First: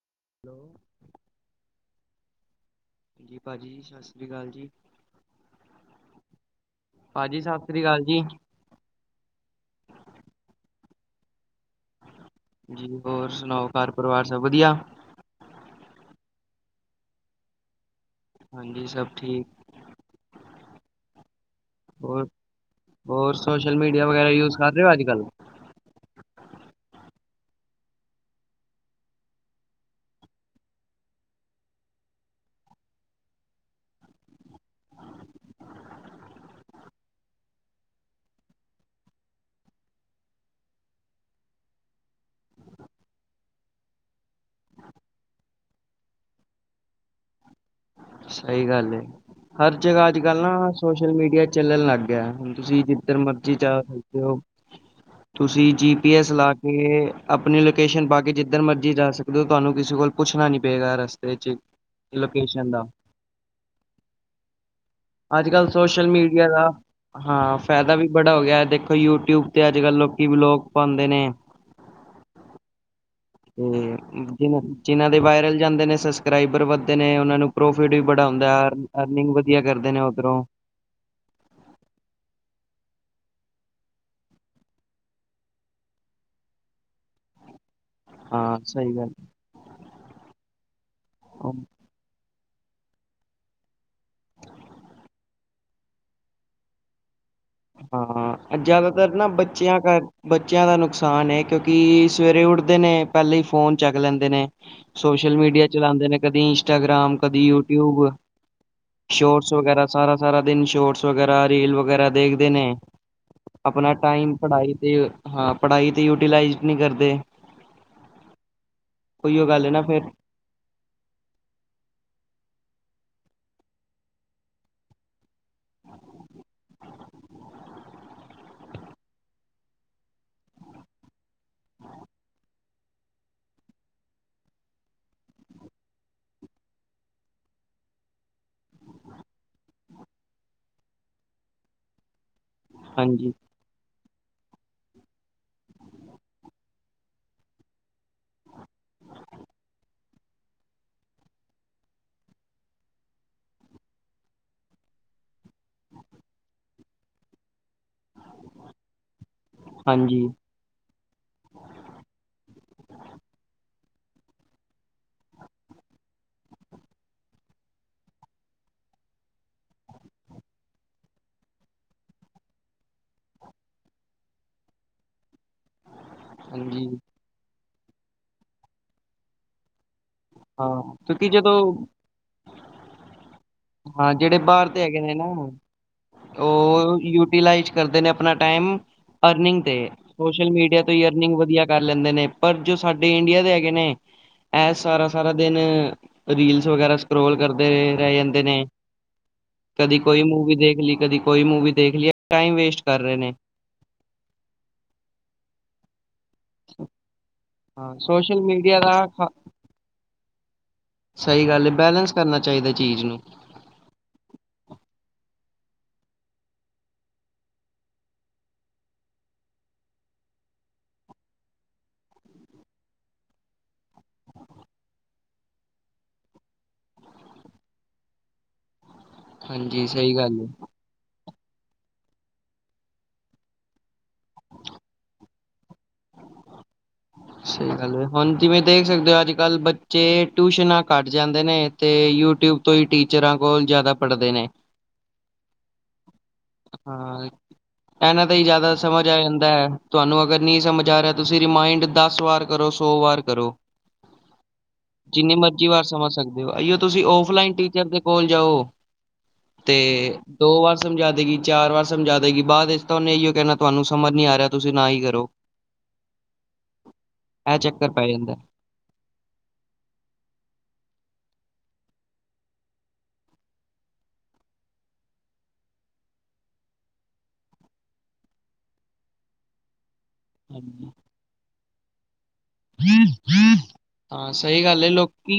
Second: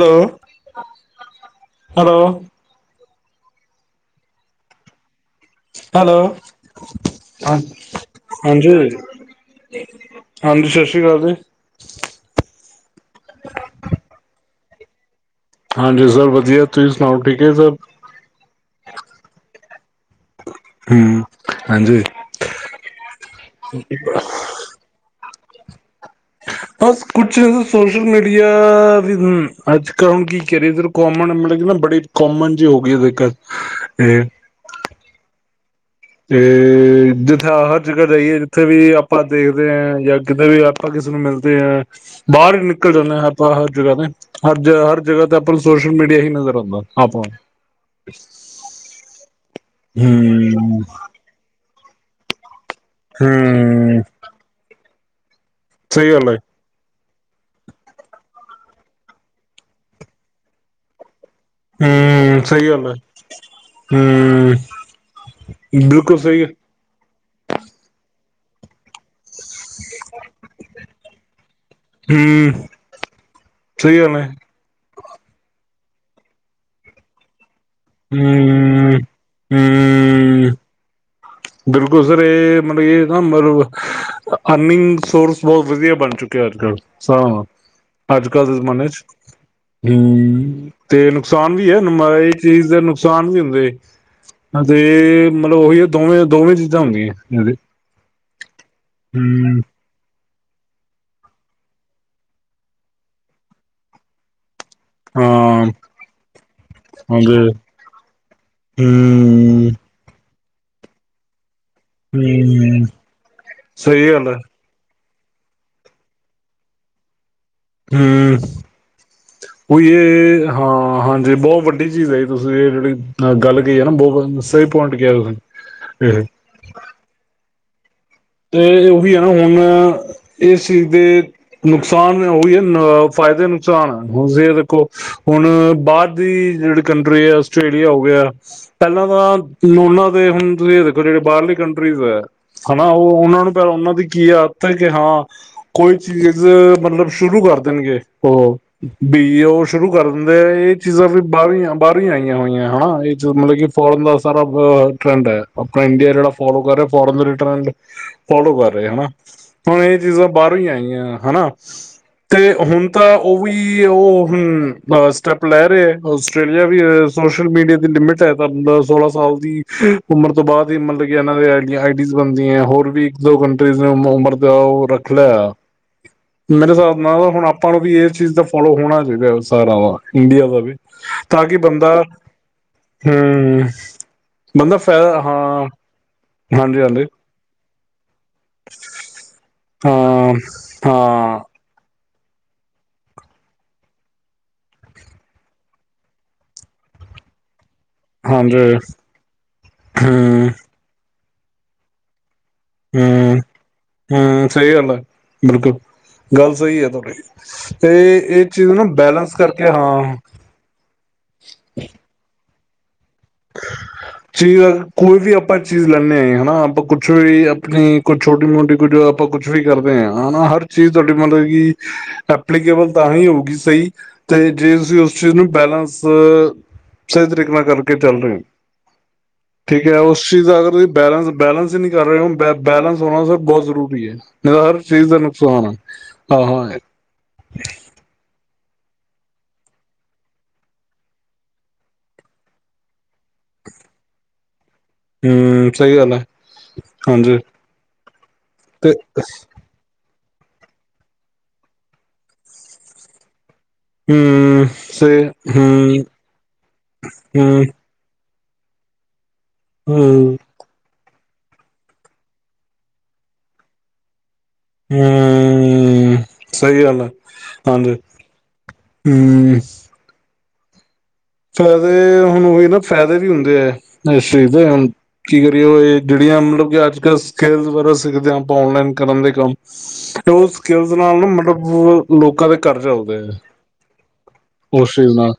Hello, hello ਹਾਂ ਜੀ, ਭਾਜੀ, ਸਸ ਸ੍ਰੀ ਕਾਲ ਜੀ। ਹੈਲੋ, ਭਾਜੀ ਸਤਿ ਸ੍ਰੀ ਅਕਾਲ ਜੀ। ਹਾਂਜੀ। ਹਾਂਜੀ, ਸ ਸ੍ਰੀ ਕਾਲ ਜੀ। ਜੀ, ਹੋਰ ਸੁਨਾਓ, ਘਰ ਪਰਿਵਾਰ ਸਭ ਵਧੀਆ? ਹਾਂਜੀ, ਸਭ ਵਧੀਆ, ਤੁਸੀਂ ਸੁਨਾਓ ਠੀਕ ਏ ਸਭ? ਹਾਂਜੀ ਸਭ ਠੀਕ। ਹਮ ਹਾਂਜੀ ਹੋਰ ਹੋਰ ਸੋਸ਼ਲ ਮੀਡੀਆ ਵਗੈਰਾ ਯੂਜ ਕਰ ਰਹੇ ਹੋ ਅੱਜ ਕੱਲ੍ਹ? ਹ। ਬਸ ਕੁਛ ਸੋਸ਼ਲ ਮੀਡੀਆ, ਵੀ ਅੱਜ ਕ ਕੀ ਕਰੀਏ ਕੋਮਣ [unintelligible] ਬੜੀ ਕੋਮਨ ਜਿ ਹੋ ਗਈ ਹੈ ਦਿੱਕ ਇਹ ਤੇ ਜਿੱਥੇ ਹਰ ਜਗ੍ਹਾ ਜਾਈਏ ਜਿੱਥੇ ਵੀ ਆਪਾਂ ਦੇਖਦੇ ਏ ਜਾਂ ਕਿਤੇ ਵੀ ਆਪਾਂ ਕਿਸੇ ਨੂੰ ਮਿਲਦੇ ਐ, ਬਾਹਰ ਈ ਨਿਕਲ ਜਾਂਨੇ ਆਪਾਂ ਹਰ ਜਗ੍ਹਾ ਤੇ, ਹਰ ਹਰ ਜਗ੍ਹਾ ਤੇ ਆਪਾਂ ਸੋਸ਼ਲ ਮੀਡੀਆ ਹੀ ਨਜ਼ਰ ਆਂਦਾ [unintelligible] ਸਹੀ ਗੱਲ ਏ, ਹਰ ਜਗ੍ਹਾ ਅੱਜ ਕੱਲ੍ਹ ਨਾ ਹਮ ਸੋਸ਼ਲ ਮੀਡੀਆ ਚਲਲ ਲਅੱ ਗਿਆ ਏ ਤੁਸੀਂ ਜਿੱਧਰ ਮਰਜ਼ੀ ਜਾ ਹਮ ਸਕਦੇ ਹੋ, ਤੁਸੀਂ ਜੀ ਸਹੀ ਪੀ ਗੱਲ ਐਸ ਹੈ ਲਾ ਕੇ ਅਪਨੀ ਲੋਕੇਸ਼ਨ ਪਾ ਕੇ ਜਿੱਧਰ ਮਰਜ਼ੀ ਜਾ ਸਕਦੇ ਹੋ, ਤੁਹਾਨੂੰ ਕਿਸੇ ਕੋਲ ਪੁੱਛਨਾ ਨੀ ਪਏਗਾ ਰਸਤਾ [unintelligible] ਹਮ ਸਹੀ ਲੋਕੇਸ਼ਨ ਦਾ ਗੱਲ ਹੈ ਹਮ ਅੱਜ ਕੱਲ੍ਹ ਸੋਸ਼ਲ ਬਿਲਕੁਲ ਸਹੀ ਮੀਡੀਆ ਦਾ, ਹਾਂ, ਫਾਇਦਾ ਵੀ ਬੜਾ ਹੋ ਗਿਆ ਦੇਖੋ ਯੂਟਿਊਬ ਤੇ ਅੱਜ ਕੱਲ੍ਹ ਲੋਕੀ ਵਲੋਗ ਪਾਉਂਦੇ ਨੇ। ਹਮ ਸਹੀ ਗੱਲ ਹੈ ਹੂੰ ਜਿ ਜਿਨਾਂ ਦੇ ਵਾਇਰਲ ਜਾਂਦੇ ਨੇ ਸਬਸਕ੍ਰਾਈਬਰ ਵੱਧਦੇ ਨੇ ਉਹਨਾਂ ਨੂੰ ਪ੍ਰੋਫਿਟ ਵੀ ਬੜਾ ਹੁੰਦਾ। ਹਮ ਅਰਨਿੰਗ ਵਧੀਆ ਕਰਦੇ ਨੇ ਉੱਧਰੋਂ। ਹਮ ਬਿਲਕੁਲ ਸਰ ਇਹ ਮਤਲਬ ਇਹ ਨਾ ਮਤਲਬ ਅਰਨਿੰਗ ਸੋਰਸ ਬਹੁਤ ਵਧੀਆ ਬਣ ਚੁੱਕੇ। ਅੱਜ-ਕੱਲ ਸਾਂ। ਅੱਜ-ਕੱਲ੍ਹ ਦੇ ਹਾਂ ਜ਼ਮਾਨੇ ਸਹੀ ਚ, ਗੱਲ ਹਮ ਤੇ ਨੁਕਸਾਨ ਵੀ ਹੈ ਨੰਬਰ ਚੀਜ਼ ਦੇ ਨੁਕਸਾਨ ਵੀ ਹੁੰਦੇ ਤੇ ਮਤਲਬ ਉਹੀ ਹੈ ਦੋਵੇਂ ਦੋਵੇਂ ਚੀਜ਼ਾਂ ਹੁੰਦੀਆਂ। ਇਹਦੇ ਹਾਂ, ਜ਼ਿਆਦਾਤਰ ਨਾ ਹਮ ਬੱਚਿਆਂ ਕਰ ਬੱਚਿਆਂ ਦਾ ਨੁਕਸਾਨ ਕਿਉਂਕਿ ਸਵੇਰੇ ਉੱਠਦੇ ਨੇ ਪਹਿਲੇ ਹੀ ਫ਼ੋਨ ਚੱਕ ਲੈਂਦੇ ਨੇ। ਸੋਸ਼ਲ ਹਾਂ ਮੀਡੀਆ ਚਲਾਉਂਦੇ ਨੇ ਕਦੀ ਇੰਸਟਾਗ੍ਰਾਮ, ਹਾਂਜੀ ਕਦੀ ਯੂਟਿਊਬ ਸ਼ੋਰਟ ਹਮ ਵਗੈਰਾ ਸਾਰਾ-ਸਾਰਾ ਦਿਨ ਸ਼ੋਟਸ ਵਗੈਰਾ ਰੀਲ ਵਗੈਰਾ ਦੇਖ ਨੇ ਹਮ ਆਪਣਾ ਸਹੀ ਗੱਲ ਟਾਈਮ ਹੈ ਪੜ੍ਹਾਈ ਤੇ ਹਾਂ ਪੜ੍ਹਾਈ ਤੇ ਯੂਟੀਲਾਈਜ਼ ਨਹੀਂ ਕਰਦੇ। ਹੂੰ। ਉਹੀਓ ਗੱਲ ਹੈ ਨਾ ਉਈ ਫਿਰ ਇਹ ਹਾਂ ਹਾਂਜੀ ਬਹੁਤ ਵੱਡੀ ਚੀਜ਼ ਹੈ ਜੀ ਤੁਸੀਂ ਇਹ ਜਿਹੜੀ ਅਹ ਗੱਲ ਕਿ ਬਹੁਤ ਸਹੀ ਪੁਆਇੰਟ ਕਿਆ ਇਹ ਤੇ ਉਹੀ ਹੈ ਨਾ, ਹੁਣ ਇਸ ਚੀਜ਼ ਦੇ ਨੁਕਸਾਨ ਉਹੀ ਹੈ ਅ ਫ ਫਾਇਦੇ ਨੁਕਸਾਨ ਹੁਣ ਸੀ ਇਹ ਦੇਖੋ ਹੁਣ ਬਾਹਰ ਦੀ ਜਿਹੜੀ ਕੰਟਰੀ ਹੈ, ਆਸਟ੍ਰੇਲੀਆ ਹੋ ਗਿਆ। ਪਹਿਲਾਂ ਤਾਂ ਉਹਨਾਂ ਦੇ ਹੁਣ ਤੁਸੀਂ ਇਹ ਦੇਖੋ ਜਿਹੜੇ ਬਾਹਰਲੀ ਕੰਟਰੀਜ਼ ਏ। ਹਨਾ, ਉਹ ਹਾਂਜੀ ਉਹਨਾਂ ਨੂੰ ਪ ਉਹਨਾਂ ਦੀ ਕੀ ਆ ਉੱਥੇ ਕਿ ਹਾਂ ਕੋਈ ਚੀਜ਼ ਮਤਲਬ ਸ਼ੁਰੂ ਕਰ ਦੇਣਗੇ, ਉਹ ਬੀ ਉਹ ਸ਼ੁਰੂ ਕਰ ਦਿੰਦੇ ਆ, ਇਹ ਚੀਜ਼ਾਂ ਵੀ ਬਾਹਰੋਂ ਬਾਹਰੋਂ ਈ ਆਈਆਂ ਹੋਈਆਂ ਹਨਾ ਇਹ ਚ ਮਤਲਬ ਕਿ ਫੋਰਨ ਦਾ ਸਾਰਾਅ ਅ ਟਰੈਂਡ ਏ, ਆਪਣਾ ਇੰਡੀਆ ਜਿਹੜਾ ਫਲੋ ਕਰ ਰਿਹਾ। ਫੋਰਨ ਦੇ ਟਰੈਂਡ ਫੋਲੋ ਕਰ ਰਹੇ, ਹੈਨਾ, ਹੁਣ ਇਹ ਹਾਂਜੀ ਚੀਜ਼ਾਂ ਬਾਹਰੋਂ ਈ ਆਈਆਂ, ਹੈਨਾ ਤੇ ਹੁਣ ਤਾਂ ਉਹ ਵੀ ਕੀ ਉਹ ਹਮ, ਸਟੈਪ ਲੈ ਰਹੇ ਆਸਟ੍ਰੇਲੀਆ ਵੀ ਸੋਸ਼ਲ ਮੀਡੀਆ ਦੀ ਲਿਮਿਟ ਏ। ਤੇ ਪੰਦਰਾ-ਸੋਲਾਂ ਸਾਲ ਦੀ ਉਮਰ ਤੋਂ ਬਾਅਦ ਹੀ ਮਤਲਬ ਕਿ ਇਹਨਾਂ ਦੇ ਆਈ ਆਈਡੀਜ਼ ਬਣਦੀਆਂ ਆ। ਹੋਰ ਵੀ ਇੱਕ ਦੋ ਕੰਟਰੀਜ਼ ਨੇ ਉਮਰ ਦਾ ਉਹ ਰੱਖ ਲਿਆ। ਮੇਰੇ ਹਾਂਜੀ ਹਿਸਾਬ ਨਾਲ ਹੁਣ ਆਪਾਂ ਨੂੰ ਵੀ ਇਸ ਚੀਜ਼ ਦਾ ਫੋਲੋ ਹੋਣਾ ਚਾਹੀਦਾ ਸਾਰਾ ਵ ਇੰਡੀਆ ਦਾ ਵੀ ਹਾਂ ਕਿਉਂਕਿ ਤਾਂ ਜਦੋਂ ਕਿ ਬੰਦਾ ਹਮ, ਹਾਂ ਜਿਹੜੇ ਬਾਹਰ ਬੰਦਾ ਦੇ ਹੈਗੇ ਨੇ ਫਾਇਦਾ ਨਾ ਹਾਂ। ਹਾਂਜੀ ਉਹ ਹਾਂਜੀ ਯੂਟੀਲਾਈਜ਼ ਕਰਦੇ ਨੇ ਆਪਣਾ ਟਾਈਮ ਅਰਨਿੰਗ ਤੇ ਹਾਂ ਸੋਸ਼ਲ ਮੀਡੀਆ ਤੋਂ ਹੀ ਅਰਨਿੰਗ ਹਾਂ ਵਧੀਆ ਕਰ ਲੈਂਦੇ ਨੇ। ਪਰ ਜੋ ਸਾਡੇ ਇੰਡੀਆ ਦੇ ਹੈਗੇ ਨੇ ਏਸ ਸਾਰਾ-ਸਾਰਾ ਦਿਨ ਰੀਲਸ ਵਗੈਰਾ ਸਕੋਲ ਕਰਦੇ ਰਹਿ ਜਾਂਦੇ ਹਾਂਜੀ ਨੇ ਕਦੀ ਕੋਈ ਹਮ ਮੂਵੀ ਦੇਖ ਲਈ, ਕਦੀ ਕੋਈ ਮੂਵੀ ਦੇਖ ਲਈਏ। ਹੂੰ-ਹੂੰ, ਸਹੀ ਗੱਲ ਆ ਬਿਲਕੁਲ। ਗੱਲ ਸਹੀ ਹੈ, ਤੁਹਾਡੀੇ ਹਾਂ ਤੇ ਸੋਸ਼ਲ ਇਹ ਚੀਜ਼ ਮੀਡੀਆ ਨਾ ਦਾ ਬੈਲੈਂਸ ਕਰਕੇ ਹਾਂ। ਸਹੀ ਗੱਲ ਐ, ਬੈਲੈਂਸ ਕਰਨਾ ਚਾਹੀਦਾ ਚੀਜ਼ ਨੂੰ। [unintelligible] ਚੀਜ਼ ਕੋਈ ਵੀ ਆਪਾਂ ਚੀਜ਼ ਲੈਂਦੇ ਹਾਂ, ਹਨਾ ਆਪਾਂ ਕੁਛ ਵੀ ਆਪਣੀ ਕੁਛ ਛੋਟੀ-ਮੋਟੀ ਕੁੱਝ ਆਪਾਂ ਕੁਛ ਵੀ ਕਰਦੇ ਹਾਂ ਹਨਾ, ਹਰ ਚੀਜ਼ ਤੁਹਾਡੀ ਮਤਲਬ ਕਿ ਐਪਲੀਕੇਬਲ ਤਾਂ ਹੀ ਹੋਊਗੀ ਸਹੀ ਤੇ ਜੇ ਤੁਸੀਂ ਉਸ ਚੀਜ਼ ਨੂੰ ਬੈਲੇੈਂਸ, ਸਹੀ ਤਰੀਕੇ ਨਾਲ ਕਰ ਚੱਲ ਰਹੇ ਹਾਂਜੀ ਠੀਕ ਏ, ਸਹੀ ਉਸ ਗੱਲ ਚੀਜ਼ ਏ। ਦਾ ਅਗਰ ਤੁਸੀਂ ਬੈਲੈਂਸ ਬੈਲੈਂਸ ਹੀ ਨਹੀ ਕਰ ਰਹੇ ਹੁਣ, ਬੈਲੈਂਸ ਹੋਣਾ ਬਹੁਤ ਜ਼ਰੂਰੀ ਏ, ਇਹ ਤਾਂ ਹਰ ਚੀਜ਼ ਦਾ ਨੁਕਸਾਨ ਆ। ਹਾਂ ਏ। ਸਹੀ ਗੱਲ, ਹੁਣ ਜਿਵੇਂ ਦੇਖ ਸਕਦੇ ਹੋ, ਅੱਜ-ਕੱਲ੍ਹ ਬੱਚੇ ਟਿਊਸ਼ਨਾਂ ਘੱਟ ਜਾਂਦੇ ਨੇ ਤੇ ਯੂਟਿਊਬ ਤੋਂ ਹੀ ਟੀਚਰਾਂ ਕੋਲ ਜ਼ਿਆਦਾ ਪੜ੍ਹਦੇ ਨੇ। ਹਮ ਸਹੀ ਗੱਲ ਐ, ਹਾਂ ਹਾਂਜੀ। ਇਹਨਾਂ ਦਾ ਹੀ ਜ਼ਿਆਦਾ ਤੇ ਸਮਝ ਆ ਜਾਂਦਾ ਏ। ਤੁਹਾਨੂੰ ਅਗਰ ਨਹੀਂ ਸਮਝ ਹਮ ਸੇ ਜਿੰਨੀ ਮਰਜੀ ਵਾਰ ਹਮ ਸਮਝ ਸਕਦੇ ਹੋ, ਆਈਓ ਤੁਸੀਂ ਓਫਲਾਈਨ ਹਮ ਟੀਚਰ ਦੇ ਕੋਲ ਜਾਓ ਤੇ ਹਮ ਦੋ ਵਸ ਸਮਝਾ ਦੇਗੀ ਚਾਰ ਵਾਰ ਸਮਝਾ ਦੇਗੀ ਬਾਅਦ ਵਿੱਚ ਤਾਂ ਉਹਨੇ ਇਹੀਓ ਕਹਿਣਾ ਤੁਹਾਨੂੰ ਸਮਝ ਨੀ ਆ ਰਿਹਾ। ਤੁਸੀਂ ਨਾ ਹੀ ਕਰੋ ਹਮ ਸਹੀ ਗੱਲ ਆ, ਇਹ ਚੱਕਰ ਹਾਂਜੀ। ਪੈ ਜਾਂਦਾ। ਹਮਮ ਫਾਇਦੇ ਹੁਣ ਉਹੀ ਨਾ ਫਾਇਦੇ ਵੀ ਹੁੰਦੇ ਹੈ ਇਸ ਚੀਜ਼ ਦੇ ਹੁਣ ਕੀ ਕਰੀਏ ਇਹ ਜਿਹੜੀ ਮਤਲਬ ਕਿ ਅੱਜ ਕੱਲ ਸਕਿਲ ਵਗਰਾ ਸਿੱਖਦੇ ਹਾਂ ਆਪਾਂ ਓਨਲਾਈਨ ਕਰਨ ਦੇ ਕੰਮ ਓ ਹਾਂਜੀ। ਸਕਿਲ ਨਾਲ ਨਾ ਮਤਲਬ ਉਹ ਹਾਂ, ਸਹੀ ਗੱਲ ਹੈ। ਉਸ ਚੀਜ਼ ਨਾਲ ਲੋਕੀ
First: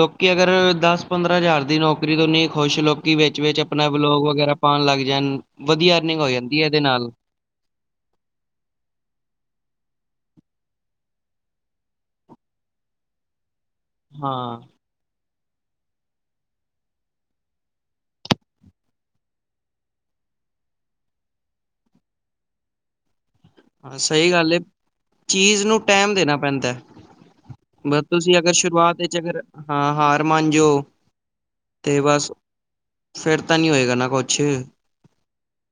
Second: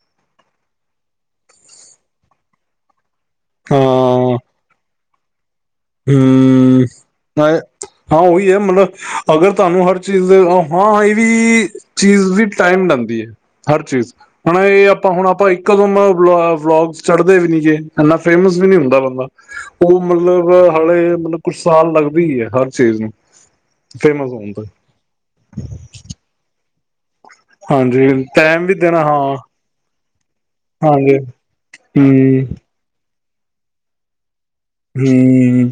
ਲੋਕੀ ਅਗਰ ਦਸ -ਪੰਦਰਾਂ ਹਜ਼ਾਰ ਦੀ ਨੌਕਰੀ ਤੋਂ ਨੀ ਖੁਸ਼ ਲੋਕ ਕਿ ਵਿੱਚ -ਵਿਚ ਆਪਣਾ ਬਲੋਗ ਵਗੈਰਾ ਪਾਉਣ ਲੱਗ ਜਾਣ ਵਧੀਆ ਅਰਨਿੰਗ ਹੋ ਜਾਂਦੀ ਹੈ ਇਹਦੇ ਹਮ! ਨਾਲ ਹਾਂ ਉਹੀ ਹੈ ਮਤਲਬ ਅਗਰ ਤੁਹਾਨੂੰ ਹਰ ਚੀਜ਼ ਹਾਂ ਇਹ ਵੀ ਚੀਜ਼ ਵੀ ਟਾਈਮ ਲਾਦੀ ਹੈ। ਹਰ ਚੀਜ਼ ਹੁਣ ਹਾਂ ਇਹ ਆਪਾਂ ਹੁਣ ਆਪਾਂ ਵਲੋਗਸ ਚੜਦੇ ਵੀ ਨੀ ਜੇ, ਇਨਾ ਫੇਮਸ ਵੀ ਨੀ ਹੁੰਦਾ ਬੰਦਾ। ਉਹ ਮਤਲਬ ਹਾਲੇ ਮਤਲਬ ਕੁਛ ਸਾਲ ਲੱਗਦੀ ਹੈ ਹਰ ਚੀਜ਼ ਨੂੰ। ਹਾਂ, ਫੇਮਸ ਸਹੀ ਹੋਣ ਗੱਲ ਏ। ਤੇ ਚੀਜ਼ ਨੂੰ ਟੈਮ ਦੇਣਾ ਪੈਂਦਾ। ਹੈ। ਬਸ ਹਾਂਜੀ ਤੁਸੀਂ ਅਗਰ ਟੈਮ ਵੀ ਸ਼ੁਰੂਆਤ ਦੇਣਾ ਵਿੱਚ ਹਾਂ, ਅਗਰ ਹਾਂ ਹਾਰ ਮੰਨ ਜਾਓ ਹਾਂਜੀ। ਤੇ ਬਸ ਹਮ ਫਿਰ ਤਾਂ ਨਹੀਂ ਹੋਏਗਾ ਨਾ ਕੁਝ ਹਮ!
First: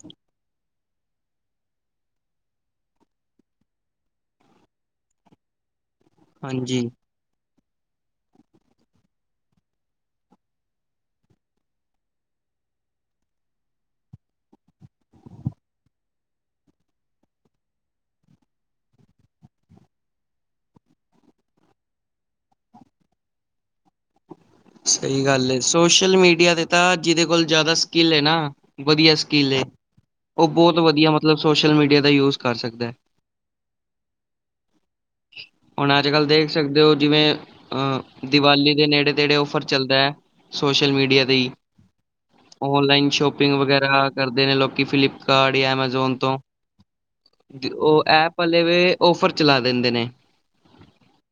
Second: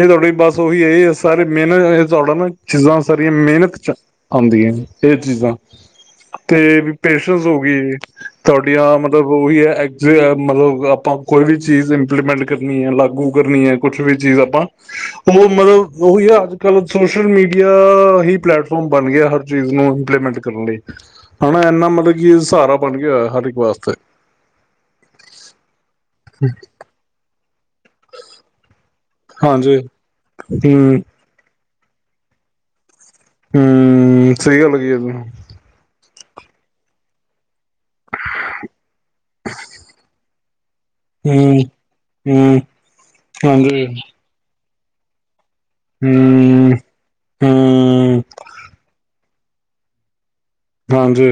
ਇਹ ਤੁਹਾਡੀ ਬਸ ਹੋ ਵੀ ਇਹ ਸਾਰੇ ਮਿਹਨਤ ਇਹ ਤੁਹਾਡਾ ਨਾ ਚੀਜ਼ਾਂ ਸਾਰੀਆਂ ਮਿਹਨਤ ਚ ਆਉਂਦੀਆਂ ਨੇ ਇਹ ਚੀਜ਼ਾਂ [inaudible] ਹਾਂਜੀ ਤੁਹਾਡੀਆਂ ਮਤਲਬ ਉਹੀ ਹੈ ਮਤਲਬ ਆਪਾਂ ਕੋਈ ਵੀ ਚੀਜ਼ ਇੰਪਲੀਮੈਂਟ ਕਰ ਲਾਗੂ ਹੈ ਕੁਛ ਵੀ ਚੀਜ਼ ਆਪਾਂ ਉਹ ਮਤਲਬ ਉਹੀ ਆ ਅੱਜ -ਕੱਲ ਸੋਸ਼ਲ ਮੀਡੀਆ ਹੀ ਪਲੈਟਫਾਰਮ ਬਣ ਗਿਆ ਹਰ ਚੀਜ਼ ਨੂੰ ਇੰਪਲੀਮੈਂਟ ਕਰਨ ਲਈ। ਹਨਾ! ਇੰਨਾ ਮਤਲਬ ਕਿ ਸਹਾਰਾ ਬਣ ਗਿਆ ਹਰ ਇੱਕ ਵਾਸਤੇ ਸਹੀ ਗੱਲ ਹੈ ਸੋਸ਼ਲ ਮੀਡੀਆ ਤੇ ਤਾਂ ਜਿਹਦੇ ਕੋਲ ਜ਼ਿਆਦਾ ਸਕਿੱਲ ਹੈ ਨਾ ਵਧੀਆ ਸਕਿੱਲ ਏ। ਹਾਂਜੀ ਉਹ ਬਹੁਤ ਹੂੰ ਵਧੀਆ ਮਤਲਬ ਸੋਸ਼ਲ ਮੀਡੀਆ ਦਾ ਯੂਜ ਕਰ ਸਕਦਾ ਹੈ। ਹਮ! ਸਹੀ ਗੱਲ ਕਹਿ ਤੁਸੀਂ ਅੱਜ- ਕੱਲ੍ਹ ਦੇਖ ਸਕਦੇ ਹੋ ਜਿਵੇਂ ਅਹ ਦੀਵਾਲੀ ਦੇ ਨੇੜੇ- ਤੇੜੇ ਔਫਰ ਚੱਲਦਾ ਹੈ। ਸੋਸ਼ਲ ਮੀਡੀਆ ਤੇ ਹੀ, ਹੂੰ ਔਨਲਾਈਨ ਸ਼ੋਪਿੰਗ ਹਾਂਜੀ ਵਗੈਰਾ ਕਰਦੇ ਨੇ ਲੋਕੀ, ਫਲਿੱਪ ਕਾਰ ਐਮਾਜ਼ੋਨ ਤੋਂ ਹੂੰ ਉਹ ਹੂੰ ਐਪ ਹਲੇ ਔਫਰ ਚਲਾ ਦਿੰਦੇ ਨੇ। ਹਾਂਜੀ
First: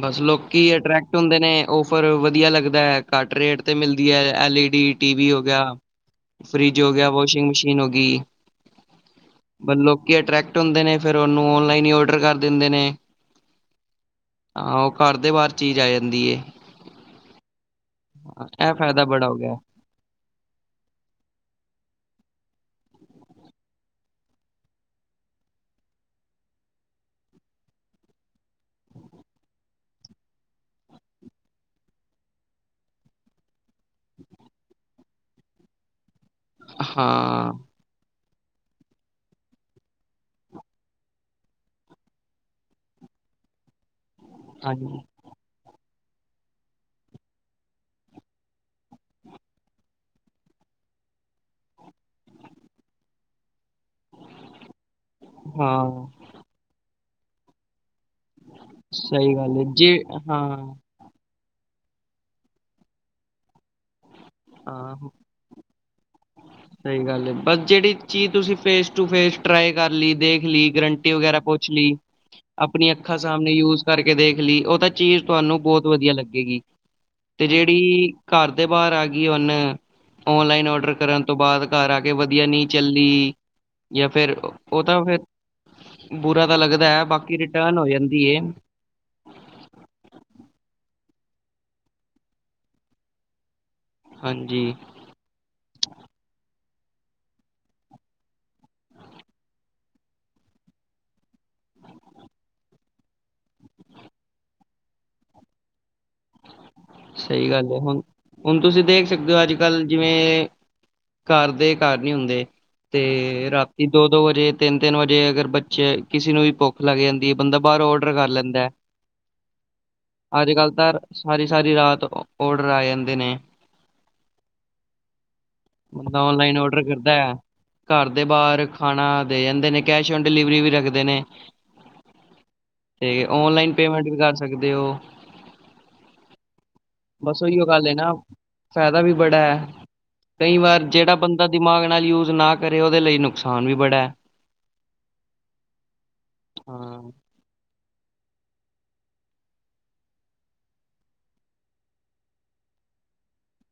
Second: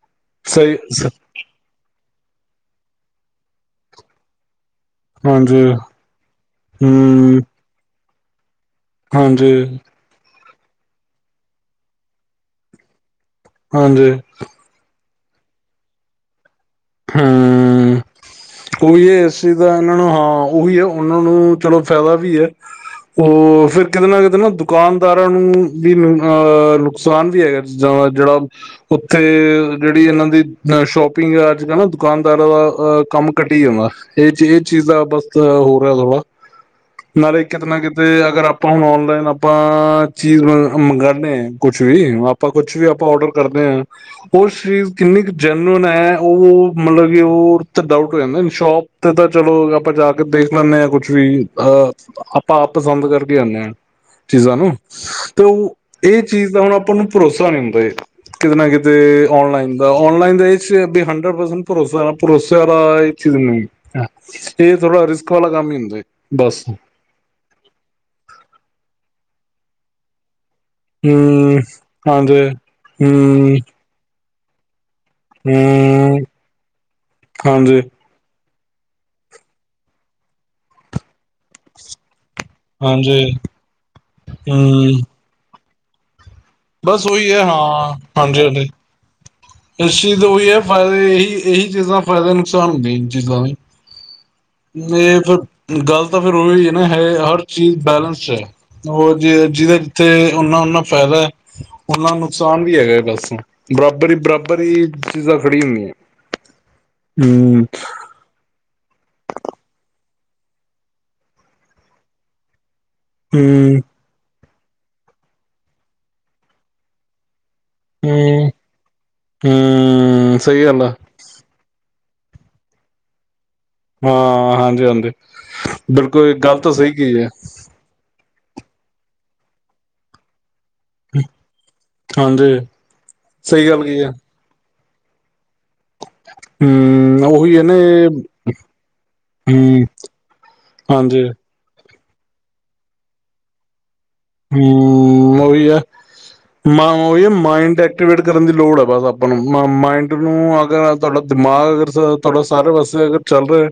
ਬਸ ਲੋਕੀ ਸਹੀ ਅਟਰ੍ਰੈਕਟ ਹੁੰਦੇ ਨੇ। ਉਹ ਪਰ ਵਧੀਆ ਲੱਗਦਾ ਹੈ। ਘੱਟ ਰੇਟ ਤੇ ਮਿਲਦੀ ਹੈ L E D T V ਹੋ ਗਿਆ, ਹਾਂਜੀ ਫਰਿਜ ਹੋ ਗਿਆ, ਹੂੰ ਵਾਸ਼ਿੰਗ ਮਸ਼ੀਨ ਹੋ ਗਈ। ਹਾਂਜੀ ਲੋਕੀ ਅਟਰ੍ਰੈਕਟ ਹੁੰਦੇ ਨੇ ਫਿਰ ਉਹਨੂੰ ਓਨਲਾਈਨ ਹੀ ਓਡਰ ਕਰ ਦਿੰਦੇ ਨੇ ਹਾਂਜੀ ਹਾਂ ਉਹ ਘਰ ਦੇ ਬਾਹਰ ਚੀਜ਼ ਆ ਜਾਂਦੀ ਹੈ। ਹਾਂ । [inaudible] ਉਹੀ ਹੈ ਇਸ ਚੀਜ਼ ਦਾ ਇਹਨਾਂ ਨੂੰ ਹਾਂ ਉਹੀ ਹੈ ਉਹਨਾਂ ਨੂੰ ਚਲੋ ਫਾਇਦਾ ਵੀ ਹੈ। ਉਹ ਫਿਰ ਕਿਤੇ ਨਾ ਕਿਤੇ ਨਾ ਦੁਕਾਨਦਾਰਾਂ ਨੂੰ ਵੀ ਅਹ ਨੁਕਸਾਨ ਵੀ ਹੈਗਾ ਚੀਜ਼ਾਂ ਦਾ ਜਿਹੜਾ ਉੱਥੇ ਜਿਹੜੀ ਇਹਨਾਂ ਦੀ ਅ ਸ਼ੋਪਿੰਗ ਐੱਪ ਕਹਿਣਾ ਦੁਕਾਨਦਾਰਾਂ ਦਾ ਅਹ ਕੰਮ ਘੱਟੀ ਜਾਂਦਾ। ਇਹ ਚੀਜ਼ ਦਾ ਬਸ ਹੋ ਰਿਹਾ ਥੋੜਾ ਨਾਲ ਹਾਂ ਕਿਤੇ ਨਾ ਕਿਤੇ ਅਗਰ ਆਪਾਂ ਹੁਣ ਔਨਲਾਈਨ ਆਪਾਂ ਚੀਜ਼ ਮੰਗਉਂਦੇ ਹਾਂ ਕੁਛ ਵੀ ਆਪਾਂ ਕੁਛ ਵੀ ਆਪਾਂ ਔਡਰ ਕਰਦੇ ਹਾਂ ਉਹ ਸਰੀਰ ਹਾਂਜੀ। ਕਿੰਨੀ ਕੁ ਜੈਨਅਨ ਹੈ ਉਹ ਮਤਲਬ ਕਿ ਉਹ ਤੇ ਡਾਊਟ ਹੋ ਜਾਂਦਾ ਸ਼ੋਪ ਤੇ ਤਾਂ ਚਲੋ ਆਪਾਂ ਜਾ ਕੇ ਦੇਖ ਲੈਂਦੇ ਹਾਂ ਕੁੱਛ ਵੀ ਅਹ ਆਪਾਂ ਆਪ ਪਸੰਦ ਕਰਕੇ ਆਉਦੇ ਹਾਂ। ਚੀਜ਼ਾਂ ਨੂੰ ਤੇ ਉਹ ਹਾਂ, ਇਹ ਚੀਜ਼ ਦਾ ਹੁਣ ਆਪਾਂ ਨੂੰ ਭਰੋਸਾ ਨਹੀਂ ਹੁੰਦਾ ਕਿਤੇ ਨਾ ਕਿਤੇ ਸਹੀ ਗੱਲ ਹੈ ਆਨਲਾਈਨ ਜੇ ਦਾ ਆਨਲਾਈਨ ਦੇ ਵਿੱਚ ਹਾਂ, ਇਹ ਹੰਡਡ ਪਰਸੈਂਟ ਭਰੋਸਾ [unintelligible] ਹ ਇਹ ਥੋੜਾ ਹਾਂ ਰਿਸਕ ਵਾਲਾ ਕੰਮ ਹੀ ਹੁੰਦਾ ਏ। ਸਹੀ ਗੱਲ ਹੈ ਬਸ ਜਿਹੜੀ ਚੀਜ਼ ਤੁਸੀਂ ਫੇਸ ਟੂ ਫੇਸ ਟਰਾਈ ਕਰ ਲਈ ਦੇਖ। ਦੇਖ ਲਈ ਗਰੰਟੀ ਵਗੈਰਾ ਹੂੰ, ਪੁੱਛ ਲਈ ਹਾਂਜੀ। ਆਪਣੀਆਂ ਅੱਖਾਂ ਸਾਹਮਣੇ ਹੂੰ, ਯੂਜ ਕਰਕੇ ਦੇਖ ਲਈ ਉਹ ਤਾਂ ਚੀਜ਼ ਤੁਹਾਨੂੰ ਬਹੁਤ ਵਧੀਆ ਹੂੰ, ਲੱਗੇਗੀ ਤੇ ਜਿਹੜੀ ਹਾਂਜੀ, ਘਰ ਦੇ ਬਾਹਰ ਆ ਗਈ ਹੁਣ ਆਨਲਾਈਨ ਔਡਰ ਕਰਨ ਤੋਂ ਬਾਅਦ ਘਰ ਆ ਕੇ ਵੀ ਨਹੀਂ ਹਾਂਜੀ, ਚੱਲਣੀ, ਜਾਂ ਫੇਰ ਉਹ ਤਾਂ ਹੂੰ। ਫਿਰ ਬੁਰਾ ਤਾਂ ਲੱਗਦਾ ਬਸ ਉਹੀ ਬਾਕੀ ਹੈ ਰਿਟਰਨ ਹੋ ਹਾਂ ਜਾਂਦੀ ਹੈ ਹਾਂਜੀ ਹਾਂਜੀ। ਇਸ ਚੀਜ਼ ਦਾ ਉਹੀ ਹੈ ਫਾਇਦੇ ਇਹੀ ਇਹੀ ਚੀਜ਼ਾਂ ਫਾਇਦੇ ਨੁਕਸਾਨ ਹੁੰਦੇ ਇਹ ਚੀਜ਼ਾਂ ਦੇ ਹਾਂਜੀ ਇਹ ਫਿਰ ਗੱਲ ਤਾਂ ਫੇਰ ਉਹੀ ਹੈ। ਹੈ ਹਰ ਚੀਜ਼ ਬੈਲਸ ਹੈ ਉਹ ਜ ਜਿਹਦੇ ਜਿੱਥੇ ਓਨਾ ਓਨਾ ਫਾਇਦਾ ਹੈ ਉਹਨਾ ਨੁਕਸਾਨ ਵੀ ਹੈਗਾ ਬਸ ਬਰਾਬਰ ਹੀ ਬਰਾਬਰ ਹੀ ਚੀਜ਼ਾਂ ਖੜੀ ਹੁੰਦੀਆਂ। ਸਹੀ ਹੂੰ, ਗੱਲ ਹੈ, ਹੁਣ ਹੁਣ ਤੁਸੀਂ ਦੇਖ ਸਕਦੇ ਹੋ ਅੱਜ ਕੱਲ੍ਹ ਜਿਵੇਂ ਘਰ ਦੇ ਘਰ ਨੀ ਹੁੰਦੇ, ਤੇ ਹੂੰ, ਰਾਤੀ ਦੋ ਦੋ ਵਜੇ ਤਿੰਨ ਤਿੰਨ ਵਜੇ ਅਗਰ ਬੱਚੇ ਕਿਸੇ ਨੂੰ ਵੀ ਭੁੱਖ ਲੱਗ ਜਾਂਦੀ ਹੈ। ਬੰਦਾ ਬਾਹਰ ਔਡਰ ਕਰ ਹੂੰ, ਲੈਂਦਾ ਹੈ, ਹੂੰ, ਅੱਜ ਸਹੀ ਕੱਲ੍ਹ ਗੱਲ ਤਾਂ, ਆ। ਸਾਰੀ ਸਾਰੀ ਰਾਤ ਔਡਰ ਆ ਜਾਂਦੇ ਨੇ। ਹਾਂ ਹਾਂਜੀ ਹਾਂਜੀ ਬੰਦਾ ਬਿਲਕੁਲ ਗੱਲ ਤਾਂ ਸਹੀ ਕੀ ਹੈ। ਤੇ ਬਾਹਰ ਖਾਣਾ ਦੇ ਜਾਂਦੇ ਨੇ ਕੈਸ਼ ਔਨ ਡਿਲੀਵਰੀ ਵੀ ਰੱਖ ਦਿੰਦੇ ਨੇ, ਹਾਂਜੀ ਤੇ ਸਹੀ ਆਨਲਾਈਨ ਗੱਲ ਕੀ ਪੇਮੈਂਟ ਹੈ ਵੀ ਕਰ ਸਕਦੇ ਹੋ। ਬਸ ਉਹੀਓ ਗੱਲ ਹੈ ਨਾ ਫਾਇਦਾ ਵੀ ਬੜਾ ਹੈ। ਹਮ ਕਈ ਵਾਰ ਜਿਹੜਾ ਹਾਂਜੀ ਬੰਦਾ ਦਿਮਾਗ ਨਾਲ ਯੂਜ ਨਾ ਕਰੇ ਉਹਦੇ ਲਈ ਨੁਕਸਾਨ ਵੀ ਬੜਾ ਹੈ। ਹੂੰ, ਉਹੀ ਹੈ, ਹਾਂ ਮ ਮਾਈੰਡ ਐਕਟੀਵੇਟ ਕਰਨ ਦੀ ਲੋੜ ਹੈ ਬਸ ਆਪਾਂ ਨੂੰ ਮਾਇੰਡ ਨੂੰ ਅਗਰ ਤੁਹਾਡਾ ਦਿਮਾਗ ਅਗਰ ਤੁਹਾਡਾ ਸਾਰੇ ਪਾਸੇ ਅਗਰ ਚੱਲ ਰਿਹਾ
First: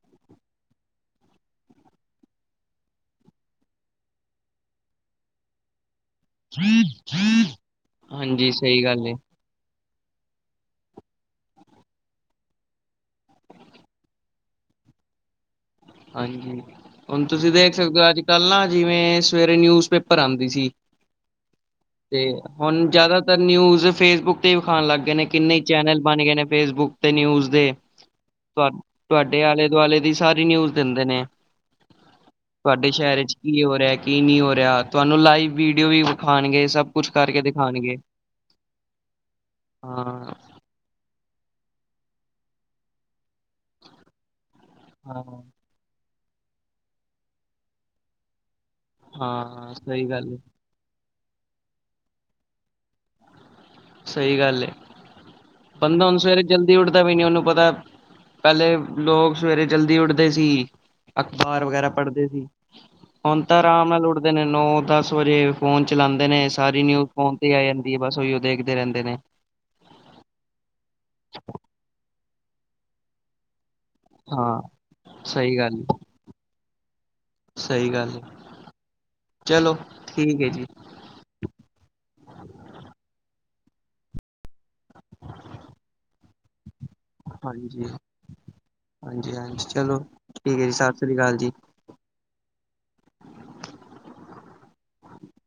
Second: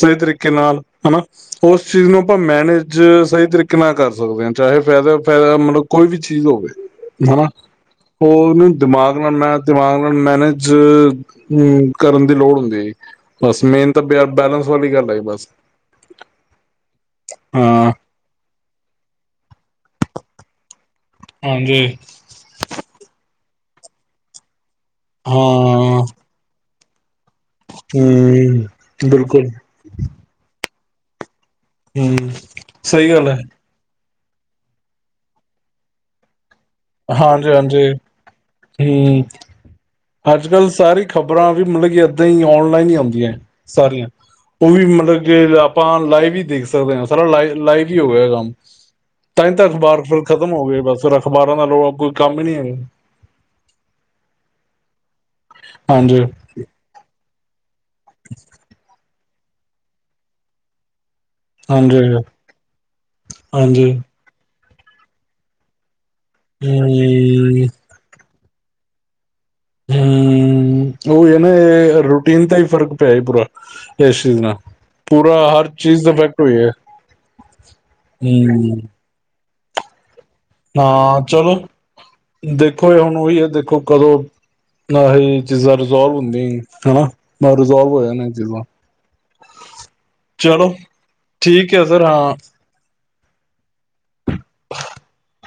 ਸਹੀ ਤਰੀਕੇ ਨਾਲ ਹਨਾ ਉਸ ਚੀਜ਼ ਨੂੰ ਆਪਾਂ ਮੈਨੇਜ ਸਹੀ ਤਰੀਕੇ ਨਾਲ ਕਰ ਸਕਦੇ ਹਾਂ ਚਾਹੇ ਫਾਇਦਾ ਫਾਇਦਾ ਮਤਲਬ ਕੋਈ ਵੀ ਚੀਜ਼ ਹੋਵੇ ਹਨਾ ਹਾਂਜੀ ਉਹਨੂੰ ਸਹੀ ਗੱਲ ਹੈ ਦਿਮਾਗ ਨਾਲ ਮੈਂ ਦਿਮਾਗ ਨਾਲ ਮੈਨੇਜ ਕਰਨ ਦੀ ਲੋੜ ਨੀ ਬਸ ਮੇਨ ਤਾਂ ਬ ਬੈਲੈਂਸ ਵਾਲੀ ਗੱਲ ਆ ਬਸ। ਹਾਂਜੀ, ਹੁਣ ਤੁਸੀਂ ਦੇਖ ਹਾਂ। ਸਕਦੇ ਹੋ ਅੱਜ ਕੱਲ੍ਹ ਨਾ ਜਿਵੇਂ ਸਵੇਰੇ ਨਿਊਜ਼ ਪੇਪਰ ਆਉਂਦੀ ਸੀ, ਹਾਂਜੀ। ਤੇ ਹੁਣ ਜ਼ਿਆਦਾ ਨਿਊਜ਼ ਫੇਸਬੁੱਕ ਤੇ ਵਿਖਾਣ ਲੱਗ ਗਏ ਨੇ ਕਿੰਨੇ ਚੈਨਲ ਹਾਂ ਬਣ ਗਏ ਨੇ ਫੇਸਬੁੱਕ ਨਿਊਜ਼ ਦੇ, ਹਮ ਤੁਹਾਡੇ ਬਿਲਕੁਲ ਆਲੇ ਦੁਆਲੇ ਦੀ ਸਾਰੀ ਨਿਊਜ਼ ਦਿੰਦੇ ਨੇ। ਹਮ ਤੁਹਾਡੇ ਸਹੀ ਸ਼ਹਿਰ ਗੱਲ ਚ ਹੈ। ਕੀ ਹੋ ਰਿਹਾ ਕੀ ਨਹੀਂ ਹੋ ਰਿਹਾ ਤੁਹਾਨੂੰ ਲਾਈਵ ਵੀਡੀਓ ਵੀ ਵਿਖਾਉਣਗੇ। ਹਾਂਜੀ ਹਾਂਜੀ, ਹੂੰ, ਹਾਂ, ਅੱਜ ਕੱਲ੍ਹ ਸਾਰੀ ਖਬਰ ਖ਼ਬਰਾਂ ਵੀ ਮਤਲਬ ਕਿ ਏਦਾਂ ਹੀ ਆਨਲਾਈਨ ਹੀ ਆਉਂਦੀਆਂ ਹੈ। ਸਾਰੀਆਂ ਉਹ ਵੀ ਮਤਲਬ ਹਾਂ, ਕਿ ਆਪਾਂ ਲਾਈਵ ਵੀ ਦੇਖ ਸਕਦੇ ਹਾਂ ਸਾਰਾ ਲ ਲਾਈਵ ਹੀ ਹੋ ਗਿਆ ਕੰਮ ਤਾ ਤੱਕ ਹਾਂ ਅਖਬਾਰ ਸਹੀ ਫਿਰ ਗੱਲ ਏ, ਖਤਮ ਹੋ ਗਏ ਬਸ ਫਿਰ ਅਖ਼ਬਾਰਾ ਦਾ ਕੋਈ ਕੰਮ ਨਹੀਂ ਆ। ਸਹੀ ਗੱਲ ਏ, ਬੰਦਾ ਹਣ ਹਾਂਜੀ ਸਵੇਰੇ ਜਲਦੀ ਉੱਠਦਾ ਵੀ ਨੀ ਉਹਨੂੰ ਪਤਾ ਪਹਿਲੇ ਲੋਕ ਸਵੇਰੇ ਜਲਦੀ ਉੱਠਦੇ ਸੀ। ਅਖ਼ਬਾਰ ਵਗੈਰਾ ਹਾਂਜੀ ਪੜ੍ਹਦੇ ਸੀ, ਹੁਣ ਤਾਂ ਆਰਾਮ ਹਾਂਜੀ ਨਾਲ ਉੱਠਦੇ ਨੇ ਨੌ ਦਸ ਵਜੇ ਫੋਨ ਚ ਚਲਾਉਦੇ ਨੇ ਹੂੰ ਸਾਰੀ ਨਿਊਜ਼ ਫੋਨ ਤੇ ਆ ਜਾਂਦੀ ਹੈ ਬਸ ਉਹੀਓ ਦੇਖਦੇ ਰਹਿੰਦੇ ਨੇ। ਹੂੰ ਉਹ ਇਹ ਨਾ ਰੂਟੀਨ ਦਾ ਹੀ ਫ਼ਰਕ ਪਿਆ ਪੂਰਾ। ਇਸ ਚੀਜ਼ ਨਾਲ ਹਾਂ ਪੂਰਾ ਸਹੀ ਹਰ ਗੱਲ ਏ, ਚੀਜ਼ ਦਾ ਇਫੈਕਟ ਹੋਈ ਹੈ। ਸਹੀ ਗੱਲ ਏ। ਹਮ [unintelligible] ਚਲੋ ਠੀਕ ਹੈ ਜੀ ਹਾਂ, ਚਲੋ ਦੇਖੋ ਇਹ ਹੁਣ ਉਹੀ ਹੈ ਦੇਖੋ। ਦੇਖੋ ਕਦੋਂ ਨਾ ਹੀ ਚੀਜ਼ਾਂ ਰਿਜਵਰ ਹੁੰਦੀਆਂ ਹਨਾ, ਮੈ ਹਾਂਜੀ ਰਾਜ਼ਰਵ ਹੋਇਆ ਨਾ ਜ ਹਾਂਜੀ ਹਾਂਜੀ ਚਲੋ ਠੀਕ ਹੈ, ਜੀ ਸਤਿ ਸ੍ਰੀ ਅਕਾਲ ਜੀ। ਠੀਕ ਹੈ ਸਰ ਹਾਂ [unintelligible] [inaudible]